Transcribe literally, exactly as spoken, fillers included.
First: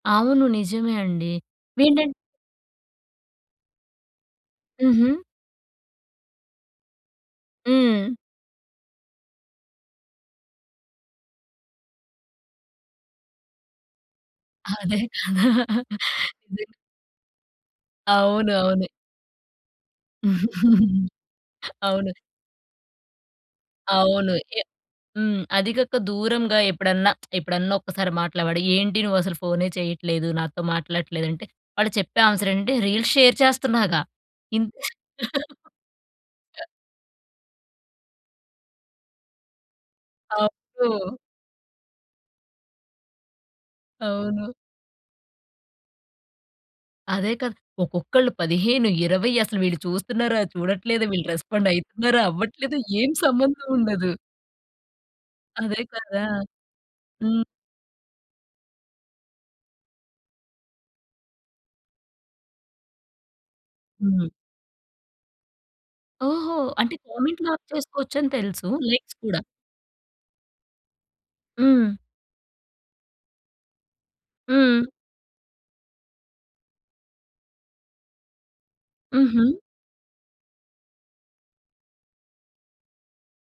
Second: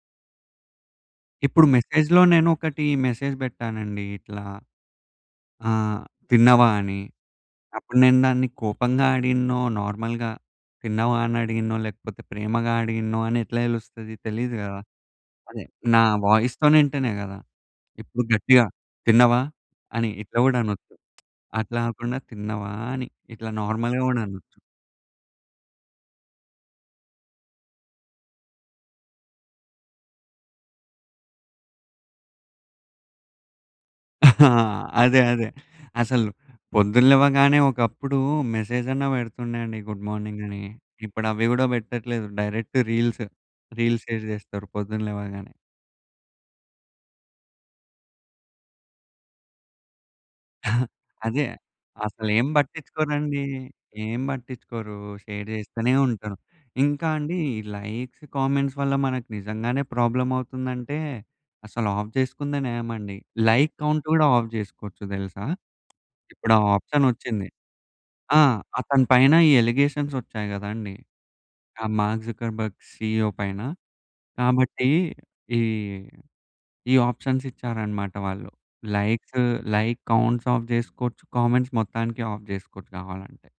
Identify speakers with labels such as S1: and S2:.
S1: అవును. నిజమే అండి.
S2: ఇప్పుడు
S1: వేంటం
S2: మెసేజ్‌లో నేనొకటి మెసేజ్ పెట్టానండి ఇట్లా.
S1: హుహు.
S2: ఆ! తిన్నావా అని. అప్పుడు
S1: హ్మ్.
S2: నేను దాన్ని కోపంగా అడిగిననో, నార్మల్‌గా తిన్నావా అని అడిగిననో లేకపోతే ప్రేమగా అడిగినో అని ఎట్లా తెలుస్తది? తెలీదు గదా!
S1: అదే కదా!
S2: అదే నా
S1: నిజంగా
S2: వాయిస్‌తోని వింటేనే గదా! ఇప్పుడు
S1: అవును,
S2: గట్టిగా
S1: అవును.
S2: తిన్నావా అని ఇట్లా గూడా అనొచ్చు. అట్లా
S1: అవును.
S2: కాకుండా తిన్నావా అని ఇట్లా నార్మల్‌గా గూడా
S1: అవును.
S2: అనొచ్చు.
S1: ఎ హ్మ్. అది గాక దూరంగా ఎప్పుడన్నా ఎప్పుడన్నా ఒక్కసారి మాట్లావడి, "ఏంటి నువ్వసలు ఫోనే చెయ్యట్లేదు. నాతో మాట్లాడట్లేదు" అంటే వాళ్ళు చెప్పే ఆన్సర్ ఏంటంటే, "రీల్స్ షేర్ చేస్తున్నాగా".
S2: ఆ!
S1: ఇన్
S2: అదే అదే. అసలు పొద్దున లెవ్వగానే ఒకప్పుడు మెసేజ్ అన్న పెడుతుండే అండి గుడ్ మార్నింగ్ అని.
S1: అవును.
S2: ఇప్పుడు అవి గూడా పెట్టట్లేదు. Direct reels. రీల్స్ షేర్
S1: అవును.
S2: చేస్తరు పొద్దున్న లేవంగానే.
S1: అదే కదా! ఒక్కొక్కళ్ళు పదిహేను, ఇరవై అసలు వీళ్ళు చూస్తున్నారా, చూడట్లేదా, వీళ్ళు
S2: అదే.
S1: రెస్పాండ్ అయితున్నారా,
S2: అసలేం
S1: అవ్వట్లేదు ఏం
S2: పట్టించుకోరండి.
S1: సంబంధం ఉండదు.
S2: ఏం పట్టించుకోరు. షేర్
S1: అదే
S2: జేస్తనే
S1: కదా!
S2: ఉంటరు. ఇంకా అండి
S1: హ్మ్.
S2: ఈ లైక్స్, కామెంట్స్ వల్ల మనకు నిజంగానే ప్రాబ్లమ్ అవుతుందంటే అసలు ఆఫ్ జేసుకుందే నయమండి. లైక్ కౌంట్ కూడా
S1: హ్మ్.
S2: ఆఫ్ చేసుకోవచ్చు తెలుసా? ఇప్పుడు
S1: ఓహో!
S2: ఆ
S1: అంటే
S2: ఆప్షన్
S1: కామెంట్
S2: వచ్చింది.
S1: లాక్ చేసుకోవచ్చు అని
S2: ఆ!
S1: తెల్సు.
S2: అతని
S1: లైక్స్
S2: పైన
S1: కూడా!
S2: ఈ అలిగేషన్స్ వచ్చాయి గదండీ. ఆ
S1: హ్మ్.
S2: మార్క్ జుకర్బర్గ్ సిఇఒ పైన.
S1: హ్మ్.
S2: కాబట్టి ఈ ఈ ఆప్షన్స్ ఇచ్చారన్నమాట వాళ్ళు. లైక్స్,
S1: హుహు.
S2: లైక్ కౌంట్స్ ఆఫ్ చేసుకోవచ్చు. కామెంట్స్ మొత్తానికి ఆఫ్ జేసుకోవచ్చు గావాలంటే.